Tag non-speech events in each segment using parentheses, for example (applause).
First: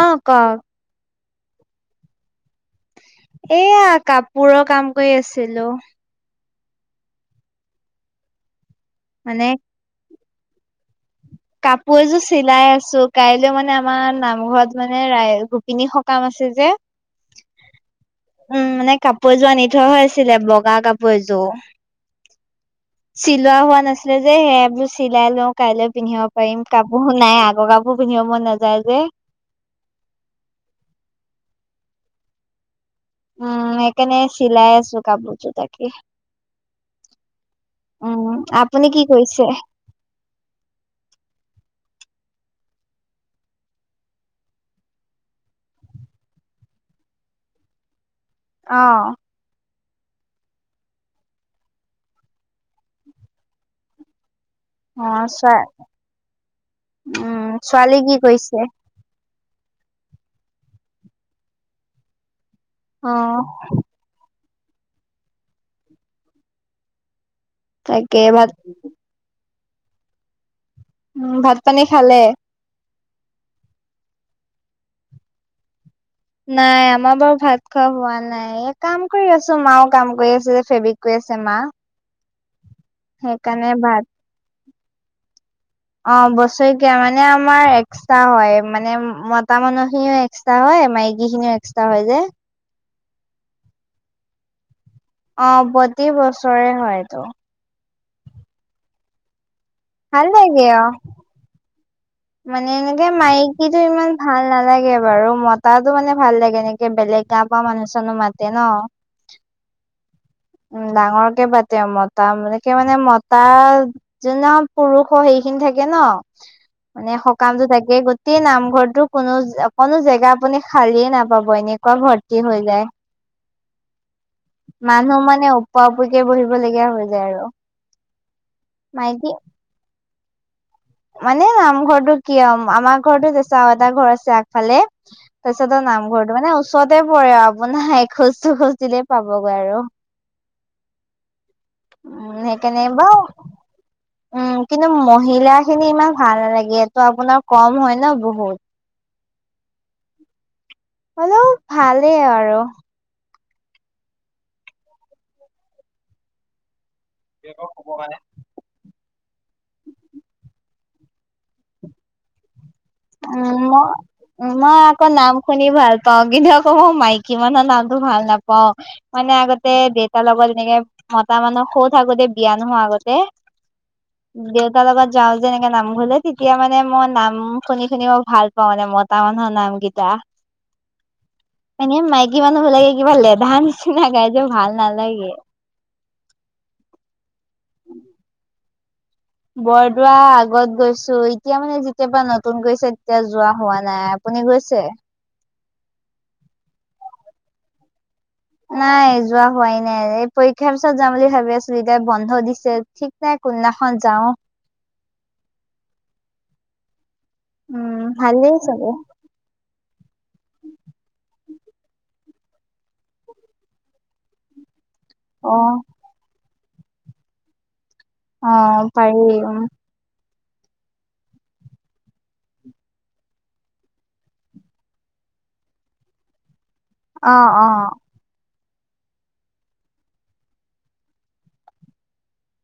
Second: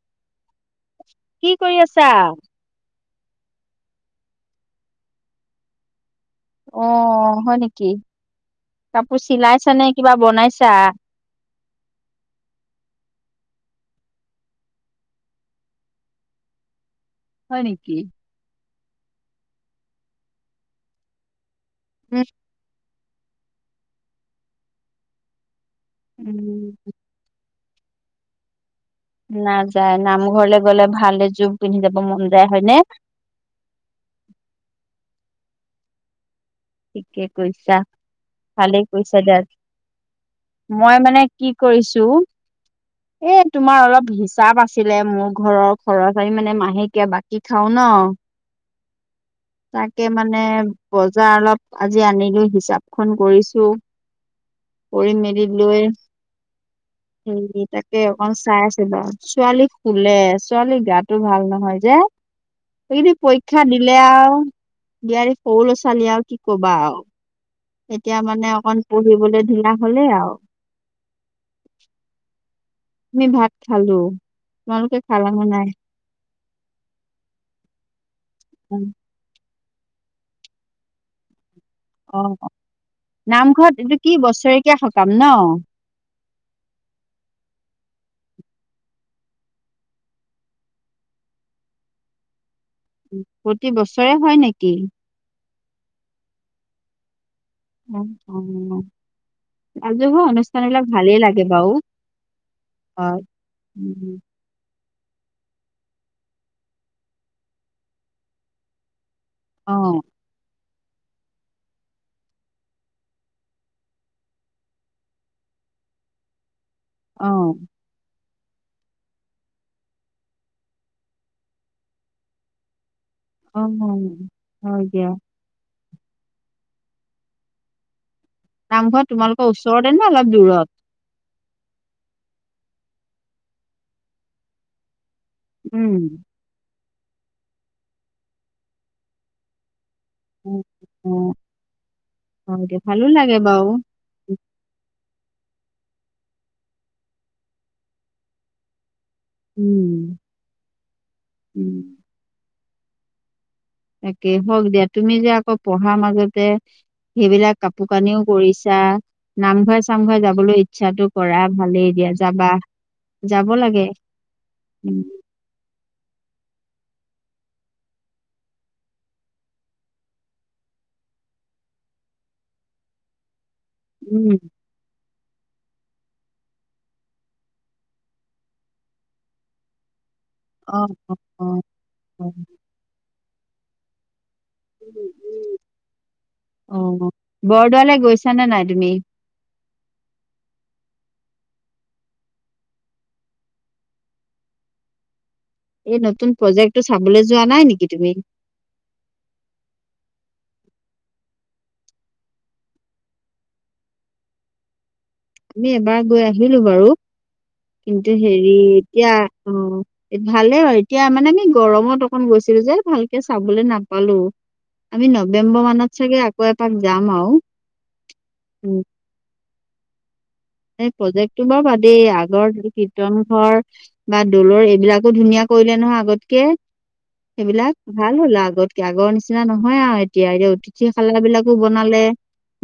অহঁ কৱক। কি কৰি আছাঁ? এয়া কাপোৰৰ কাম কৰি আছিলোঁ। অ হয় নেকি কাপোৰ মানে চিলাইছা নে কিবা বনাইছা? কাপোঁৰ এযোৰ চিলাই আছো কাইলেও মানে আমাৰ নামঘৰত মানে ৰাই গোপিনী সকাম আছে। যে হয় নেকি? উম মানে কাপোৰযোৰ আনি থোৱা হৈ আছিলে বগা কাপোৰ এযোঁৰ হো চিলোৱা হোৱা নাছিলে যে সেইবোৰ চিলাই লওঁ কাইলৈ পিন্ধিব পাৰিম উম কাপোৰ নাই আগৰ কাপোৰ পিন্ধিব মন নাযায়। যে নাযায় নামঘৰলে গ'লে ভালে জোম পিন্ধি যাব মন যায় হয়নে উম একাৰণে চিলাই আছোঁ কাপোঁৰজোৰ তাকে থিকে কৈছা উম ভালেই আপুনি কি কৰিছা কৰিছে দিয়া মই মানে কি কৰিছোঁ এ তোমাৰ অলপ হিচাপ আছিলে মোৰ ঘৰৰ খৰচ এহ মানে মাহেকীয়া বাকী খাও নহঁ (unintelligible) অহঁ অহঁ তাকে মানে বজাৰ অলপ আজি আনিলোঁ হিচাপখন কৰিছোঁ অ কৰি মেলি ছোৱা লৈ উম সে ছোৱালী তাকে কি অকণ কৰিছে চাই আছিলো ছোৱালী স্কুলে ছোৱালী গাটো ভাল নহয় যে অ সেইকেই পৰীক্ষা দিলে আৰু বিয়াৰ সৰু ল'ৰা ছোৱালী আৰু কি কবা আৰু তাকে এতিয়া ভাত মানে অকণ পঢ়িবলৈ ধিলা হলেই আৰু উম ভাত পানী খালে আমি ভাত খালো তোমালোকে খালানে নাই নাই আমাৰ বাৰু ভাত খোৱা হোৱা নাই এ কাম কৰি আছ মাও কাম কৰি আছে যে ফেব্ৰিক কৰি আছে মা অ সেইকাৰণে নামঘৰত এইটো ভাত কি বছৰেকীয়া সকাম ন অ বছৰেকীয়া মানে আমাৰ এক্সট্ৰা হয় মানে মতা মানুহে এক্সট্ৰা হয় মাইকি খিনিও এক্সট্ৰা হয় যায় প্ৰতি বছৰে হয় নেকি অ প্ৰতি বছৰে হয়তো ৰাজহুৱা ভাল লাগে অনুষ্ঠান অ বিলাক ভালেই লাগে বাৰু মানে এনেকে হয় মাইকীটো ইমান উম, ভাল নালাগে বাৰু মতা মানে ভাল লাগে এনেকে বেলেগ গাওঁ পা মানুহ চানো মাতে ন (unintelligible) অ উম ডাঙৰ কে পাতে মতা মানকে মানে মতা যোন নখন পুৰুষ সেইখিনি থাকে ন মানে অ সকামতো তাকে গোটেই নামঘৰটো কোনো কোনো জেগা আপুনি খালিয়ে নাপাব এনেকোৱা ভৰ্তি হৈ যায় (unintelligible) অ হ মানুহ মানে অপ অপৰিকে বহিব লগীয়া হৈ যায় আৰু (unintelligible) নামঘৰত মাইকী তোমালোকৰ ওচৰতে ন অলপ দূৰত (unintelligible) মানে নামঘৰটো কি হ আমাৰ ঘৰটো তে আও এটা ঘৰ আছে আগফালে (unintelligible) তাৰপাচত উম নামঘৰ টো মানে (unintelligible) ওচৰতে পৰে আপোনাৰ এ খোজ দু খোজ দিলেই পাবগৈ আৰু উম উম উম সেইকাৰণে বা বাৰু উম কিন্তু মহিলা খিনি ইমান ভাল নালাগে এইটো আপোনাৰ কম হয় ন বহুত (unintelligible) উম অলপ উম ভালেই আৰু তাকে হওক দিয়া তুমি যে আকৌ পঢ়াৰ মাজতে সেইবিলাক কাপোৰ কানিও কৰিছা নামঘৰে চামঘৰে যাবলৈ ইচ্ছাটো কৰা ভালেই দিয়া যাবা যাব উম ম লাগে উ মই উম আকৌ নাম শুনি ভাল পাওঁ কি ধক ক মই মাইকী মানুহৰ নামতটো ভাল নাপাও মানে আগতে দেউতাৰ লগত এনেকে মতা মানুহ কৌত আগোতে বিয়া নহয় আগতে উম, (unintelligible) দেউতাৰ লগত যাও যে এনেকে নামঘলে তেতিয়া মানে মই নাম (unintelligible) শুনি শুনি মই ভাল পাওঁ মানে মতা মানুহৰ নাম কেইতা অ অ অ এনে অ মাইকী উম, মানুহ বিলাগে কিবা লেধা নিচিনা গাই যে ভাল নালাগে। আহ বৰদোৱালৈ গৈছানে নাই তুমি? বৰদোৱা আগত গৈছো এতিয়া মানে যেতিয়া পৰা নতুন গৈছে তেতিয়া যোৱা হোৱা নাই আপুনি গৈছে? এই নতুন প্ৰজেক্টটো চাবলৈ যোৱা নাই নেকি তুমি? নাই যোৱা হোৱাই নাই এই পৰীক্ষাৰ পিছত যাম বুলি ভাবি আছিলো এতিয়া বন্ধ দিছে ঠিক নাই, কোনদিনাখন যাও, আমি এবাৰ গৈ আহিলো বাৰু। উম কিন্তু হেৰি ভালেই চাগে এতিয়া অ ভালেই আৰু এতিয়া মানে গৰমত অকন গৈছিলো যে ভালকে চাবলৈ নাপালো আমি অ নৱেম্বৰ মানত চাগে আকৌ এপাক যাম আৰু অ উম পাৰি উ এই প্ৰজেক্টটো বাও বাদেই আগৰ কীৰ্তন ঘৰ বা দলৰ এইবিলাকো ধুনীয়া। কৰিলে নহয় আগতকে। অ অ সেইবিলাক ভাল হ'ল আগত আগৰ নিচিনা নহয় আৰু এতিয়া এতিয়া অতিথি খাল বিলাকো বনালে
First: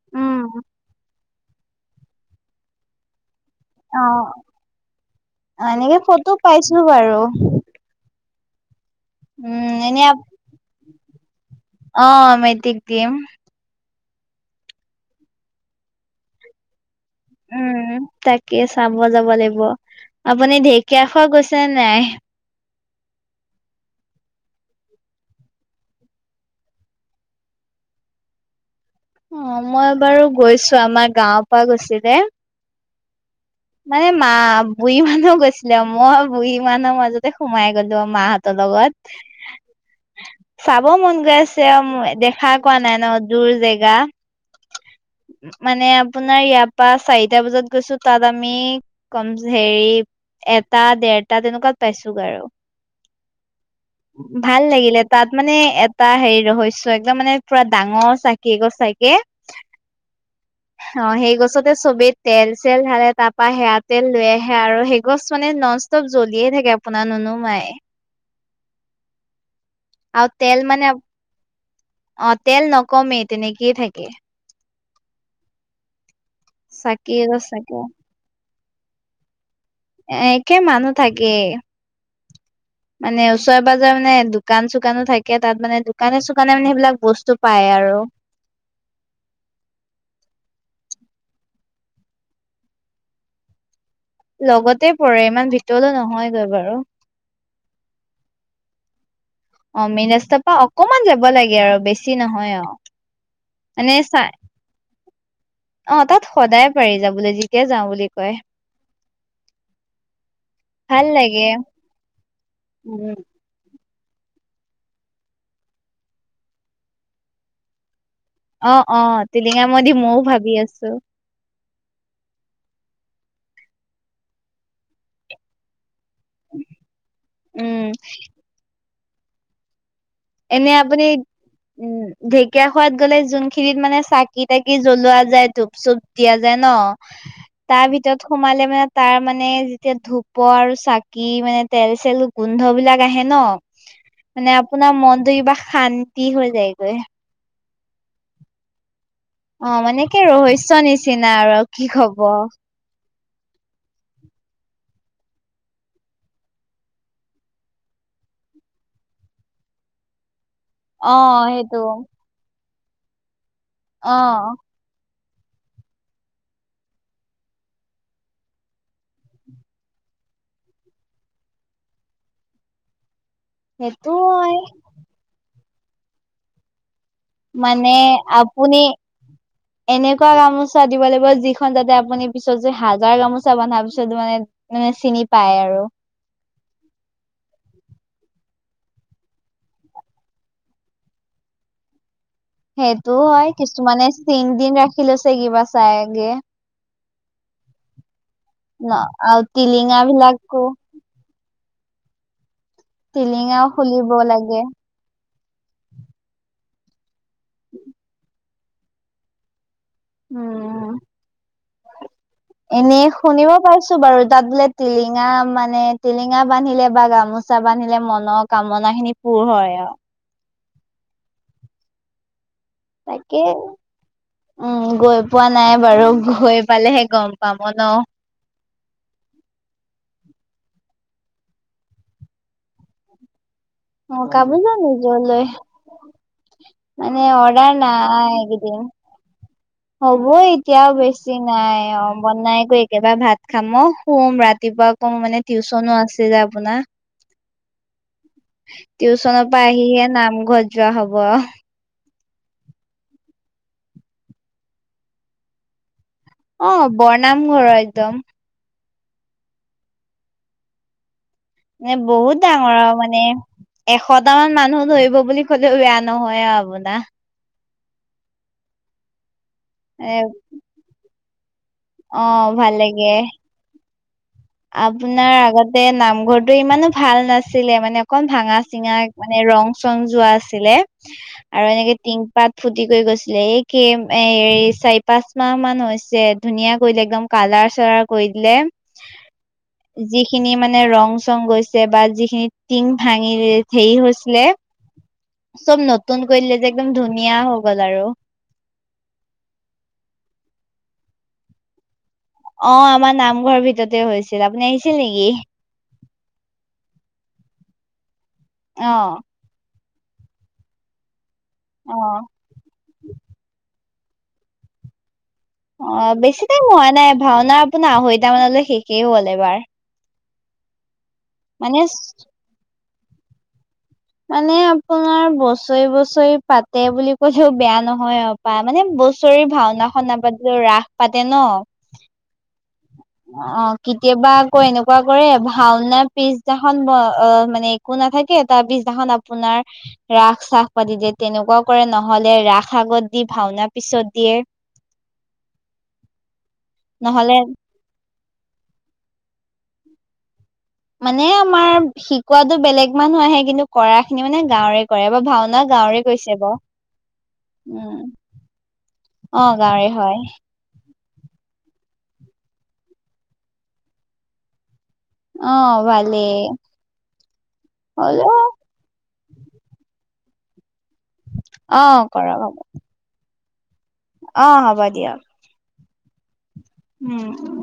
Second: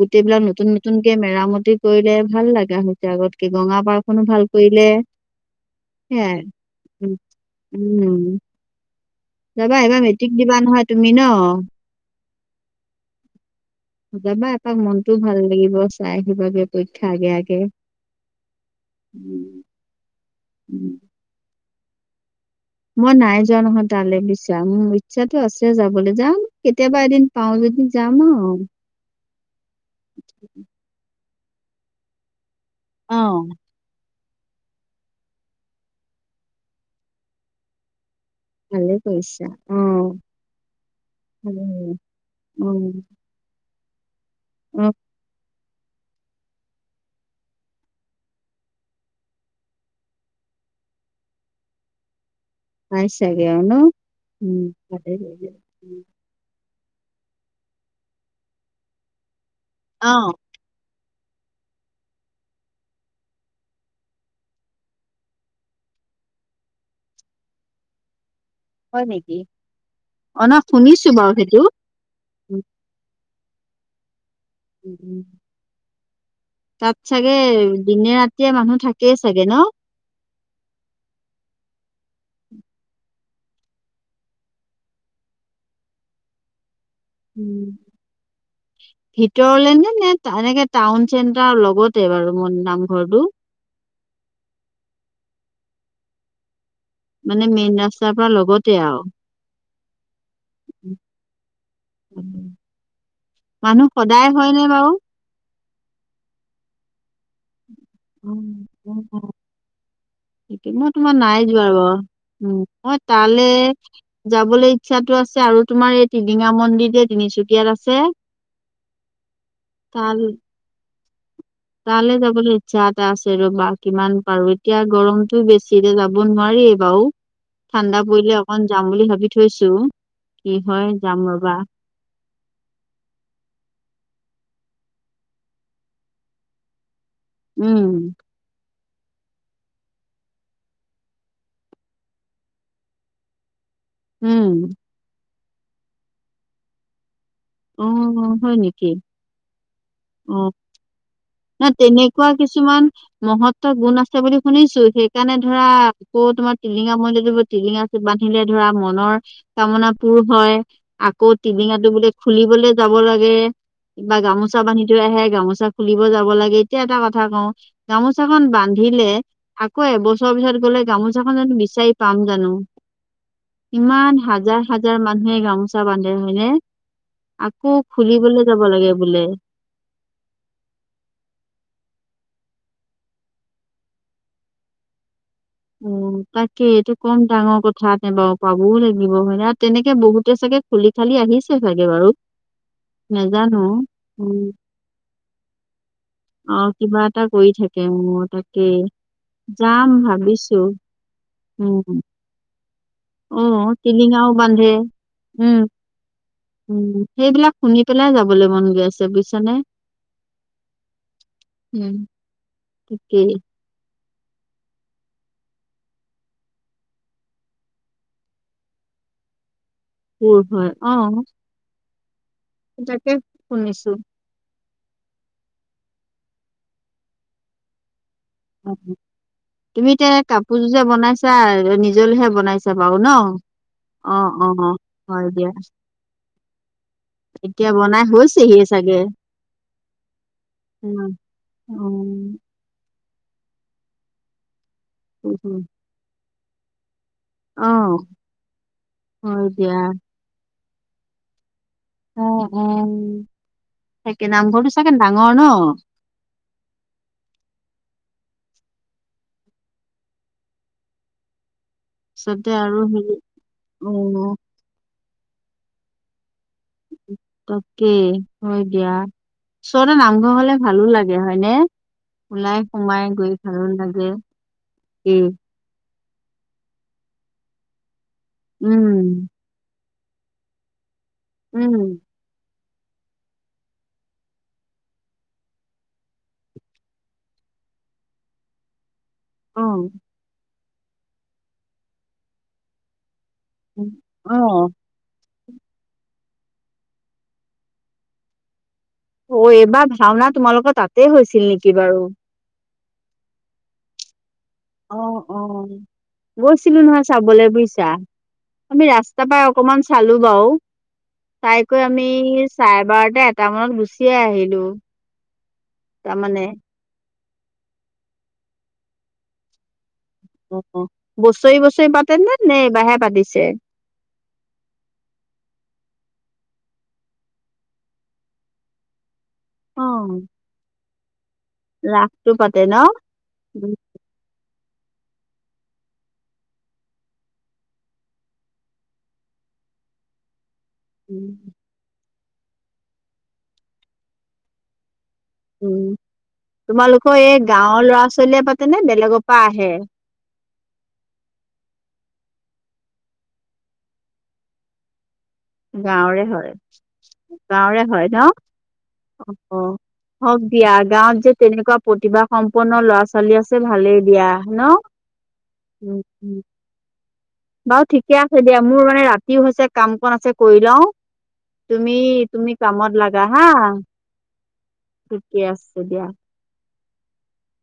গোটেইবিলাক উম নতুন নতুনকে মেৰামতি কৰিলে ভাল লগা হৈছে আগত ত অ গঙাপাৰখনো ভাল কৰিলে। এনেকে ফটো সেয়াই পাইছো বাৰু উ উম উম যাবা এনে এইবাৰ আপ মেট্ৰিক দিবা নহয় তুমি ন অ মেতিক দিম যাবা এপাক মনতটোও ভাল লাগিব চাই আহিবাগে পৰীক্ষা আগে উম তাকে চাব যাব লাগিব। উম, আপুনি উম। ঢেকীয়া খোৱা গৈছে ছে নাই? মই নাই যোৱা নহয় তালে বুইচা। মোৰ ইচ্ছাতটো আছে যাবলৈ যাওঁ কেতিয়াবা এদিন পাওঁ যে যি যাম আও অ মই বাৰু গৈছো আমাৰ গাঁৱৰ পৰা গৈছিলে। অ মানে মা বুঢ়ী মানো গৈছিলে মই বুঢ়ী মানুহ মাজতে সোমাই গলো মাহত লগত ভালে কৰিছা অ', চাব মন গৈ আছে অ মোৰ, দেখা কোৱা নাই ন দূৰ জেগা উম মানে আপোনাৰ ইয়াৰ পা চাৰিটা বজাত গৈছো, তাত আমি কম হেৰি এটা দেৰটা তেনেকুৱাত পাইছো গৈ পাইছাগে ন? আৰু উম, ভাল লাগিলে ভালে তাত কৰিলা। মানে এটা হেৰি ৰহস্য ত একদম মানে পুৰা ডাঙৰ চাকি এগছ থাকে। আহ অ সেই গছতে চবেই তেল চেল ধালে। তাৰপা সেয়া তেল লৈ আহে আৰু সেই গছ মানে নন ষ্টপ জ্বলিয়ে থাকে আপোনাৰ নুনুমাই। হয় নেকি? আৰু অ', ন তেল মানে শুনিছো বাৰু সেইটো। অ উম, তেল নকমেই তেনেকেই থাকে। উম উ (inaudible) তাত চাকি চাগে এগছ থাকে দিনে ৰাতিয়ে মানুহ থাকেই চাগে ন? আহ কে মানুহ থাকে মানে ওচৰে পাজৰে মানে দোকান চোকানো থাকে তাত মানে দোকানে চোকানে মানে সেইবিলাক। বস্তু পায় উম আৰু। ভিতৰলে নে নে এনেকে টাউন চেন্টাৰৰ লগতে বাৰু মই নামঘৰটো লগতে পৰে ইমান ভিতৰলৈ নহয়গৈ বাৰু মানে মেইন ৰাস্তাৰ পৰা লগতে আৰু অ মেইন ৰা তপা অকমান যাব লাগে আৰু বেছি নহয় অ মানুহ মানে সদায় চাই। হয়নে বাৰু অ তাত সদায় পাৰি যাব। উম। মই ভাল তোমাৰ নাই লাগে। যোৱা বাৰু উ মই উম তালে। যাবলৈ ইচ্ছাতটো আছে আৰু তোমাৰ এই টিলিঙা মন্দিৰ যে তিনিচুকীয়াত আছে, অ অ টিলিঙা মন্দিৰ মইও তাল ভাবি আছো। তালৈ যাবলৈ ইচ্ছা এটা আছে ৰ'বা কিমান পাৰো এতিয়া গৰমটো বেছিৰে যাব, দিব নোৱাৰি বাৰু উম ঠাণ্ডা পৰিলে অকন যাম বুলি ভাবি থৈছো কি এনে হয় আপুনি যাম ৰ'বা উ ঢেকীয়া খোৱাত গ'লে যোনখিনিত মানে চাকি তাকি- কি জ্বলোৱা যায় ধূপ চুপ দিয়া যায় ন, উম তাৰ ভিতৰত সোমালে মানে- তাৰ মানে যেতিয়া ধূপ আৰু চাকি মানে তেল চেল গোন্ধ বিলাক আহে ন, মানে উম আপোনাৰ মনটো কিবা শান্তি হৈ যায়গৈ। অ হয় নেকি? অ মানে কি অ', ৰহস্য নিচিনা। আৰু ন কি কব তেনেকুৱা কিছুমান। মহত্বৰ গুণ আছে বুলি শুনিছো সেইকাৰণে ধৰা আকৌ তোমাৰ টিলিঙা মন্দিৰ টিলিঙা এটি বান্ধ- ধিলে ধৰা মনৰ কামনা পুৰ হয়। অ আকৌ সেইটো টিলিঙাটো বোলে খুলিবলৈ যাব লাগে অ কিবা গামোচা বান্ধিথৈ আহে। গামোচা খোল - দিব যাব লাগে এতিয়া এটা কথা কওঁ গামোচাখন বান্ধিলে আকৌ এবছৰ পিছত গ'লে। গামোচাখন জানো বিচাৰি পাম জানো। সেইটো ইমান হয় হাজাৰ হাজাৰ মানুহে গামোচা বান্ধে হয়নে? আকৌ মানে খুলিবলৈ যাব আপুনি লাগে বোলে এনেকুৱা গামোচাত। দিব লাগিব যিখন তাতে আপুনি পিছত যে হাজাৰ গামোচা বন্ধাৰ পিছত মানে চিনি পায় আৰু উ তাকে এইটো কম ডাঙৰ কথা নে বাৰু পাবও লাগিব মানে আৰু তেনেকে বহুতে চাগে খুলি থালি আহিছে চাগে বাৰু। সেইটো হয় নেজানো। কিছুমানে উম। চিন তিন ৰাখি লৈছে কিবা। চাইগে অ কিবা এটা কৰি থাকে মোৰ তাকে ন আৰু যাম টিলিঙা ভাবিছো। বিলাকো উম। টিলিঙা অহ খুলিব চিলিঙাও লাগে বান্ধে উম। উম সেইবিলাক শুনি পেলাই যাবলৈ মন গৈ আছে বুইছানে। উম। উম। এনেই তাকেই শুনিব পাইছো। বাৰু তাত বোলে টিলিঙা মানে টিলিঙা বান্ধিলে বা গামোচা বান্ধিলে মনৰ কামনা খিনি পুৰ হয় আও পুৰ হয় অহ তাকে শুনিছো। উম গৈ পোৱা নাই বাৰু গৈ পালেহে গম পাম ন? অ তুমি এতিয়া কাপ পুজো যে বনাইছা নিজলৈহে বনাইছা বাৰু ন। অ অ কাপোৰযোৰ হয় নিজলৈ দিয়া। মানে এতিয়া অৰ্ডাৰ বনাই নাই হৈছেহিয়ে এইকেইদিন চাগে। হ'ব এতিয়াও বেছি নাই অ বনাই একো। একবাৰে ভাত খাম শুম ৰাতিপুৱা কম মানে টিউচনো আছিল যে আপোনাৰ। অহ। টিউচনৰ পৰা আহিহে নামঘৰত যোৱা হব আৰু। অ উ সেকে নামঘৰটো চাগে ডাঙৰ ন। অ ব নামঘৰ একদম। এ বহুত পিছতে ডাঙৰ আৰু হেৰি মানে অ এশট মান মানুহ ধৰিব বুলি ক'লেও বেয়া নহয় আৰু। হবলা। কি হয় দিয়া ওচৰতে এ নামঘৰ হলে ভালো লাগে হয়নে অ ওলাই ভাল সোমাই লাগে গৈ ভালো লাগে এ আপোনাৰ আগতে নামঘৰটো ইমানো ভাল নাছিলে মানে কম ভাঙা চিঙা উম মানে ৰং চং যোৱা আছিলে আৰু উম এনেকে টিং পাত ফু্তি কৰি গৈছিলে এই কেম এ চাৰি পাঁচ মাহ মান হৈছে ধুনীয়া কৰিলে একদম কালা ৰ চালাৰ কৰি দিলে অ যিখিনি মানে ৰং চং গৈছে বা যিখিনি টিং ভাং হেৰি অ হৈছিলে চব নতুন কৰি দিলে যে একদম ধুনীয়া হৈ গ'ল আৰু অ এইবাৰ ভাওনা তোমালোকৰ তাতে হৈছিল নেকি বাৰু অ আমাৰ নামঘৰৰ ভিতৰতে হৈছে অ অ গৈছিলো নহয় চাবলৈ বুজিছা অ আমি ৰাস্তা পাই অকমান চালো বাও চাইকৈ অ আমি চাৰে বাৰতা এটা মানত গুচিয়ে আহিলো। অ তাৰমানে বেছি টাইম হোৱা নাই ভাওনা আপোনাৰ আঢ়ৈটা মানলৈ শেষেই হ'ল এবাৰ। অ বছৰি মানে বছৰি পাতেনে নে এবাহে পাতিছে? মানে আপোনাৰ বছৰি বছৰি পাতে বুলি ক'লেও বেয়া নহয় অ পায় মানে ব হুচৰি ভাওনাখন অ', নাপাতিলেও ৰাস এ ন ৰাসটো পাতে ন অ উম কেতিয়াবা ক এনেকোৱা কৰে ভাওনাৰ পিছদিনাখন অ মানে একো নাথাকে তাৰ পিছ দিনাখন আপোনাৰ ৰাস চাস পাতি দিয়ে তেনেকোৱাও কৰে ন। নহ'লে ৰাস আগত দি ভাওনা পিছত দিয়ে। উম তোমালোকৰ নহলে এই গাঁৱৰ ল'ৰা ছোৱালীয়ে পাতেনে বেলেগৰ পৰা আহে। মানে আমাৰ শিকোৱাতো বেলেগ মানুহ আহে কিন্তু কৰা খিনি মানে গাঁৱৰে কৰে। বা ভাওনা গাঁৱৰে কৰিছে হয় বাৰু গাঁৱৰে উম হয় ন। অ গাঁৱৰে হয় হওক দিয়া গাঁৱত যে তেনেকোৱা প্ৰতিভা সম্পন্ন ল'ৰা ছোৱালী আছে ভালেই দিয়া ন। অ উম, ভালে উম, বাৰু ঠিকে আছে দিয়া মোৰ মানে ৰাতিও হৈছে কাম কন আছে কৰি লও। অ তুমি কৰা হ'ব তুমি কামত লাগা হা অ হ'ব দিয়ক ঠিকেই আছে দিয়া। উম উ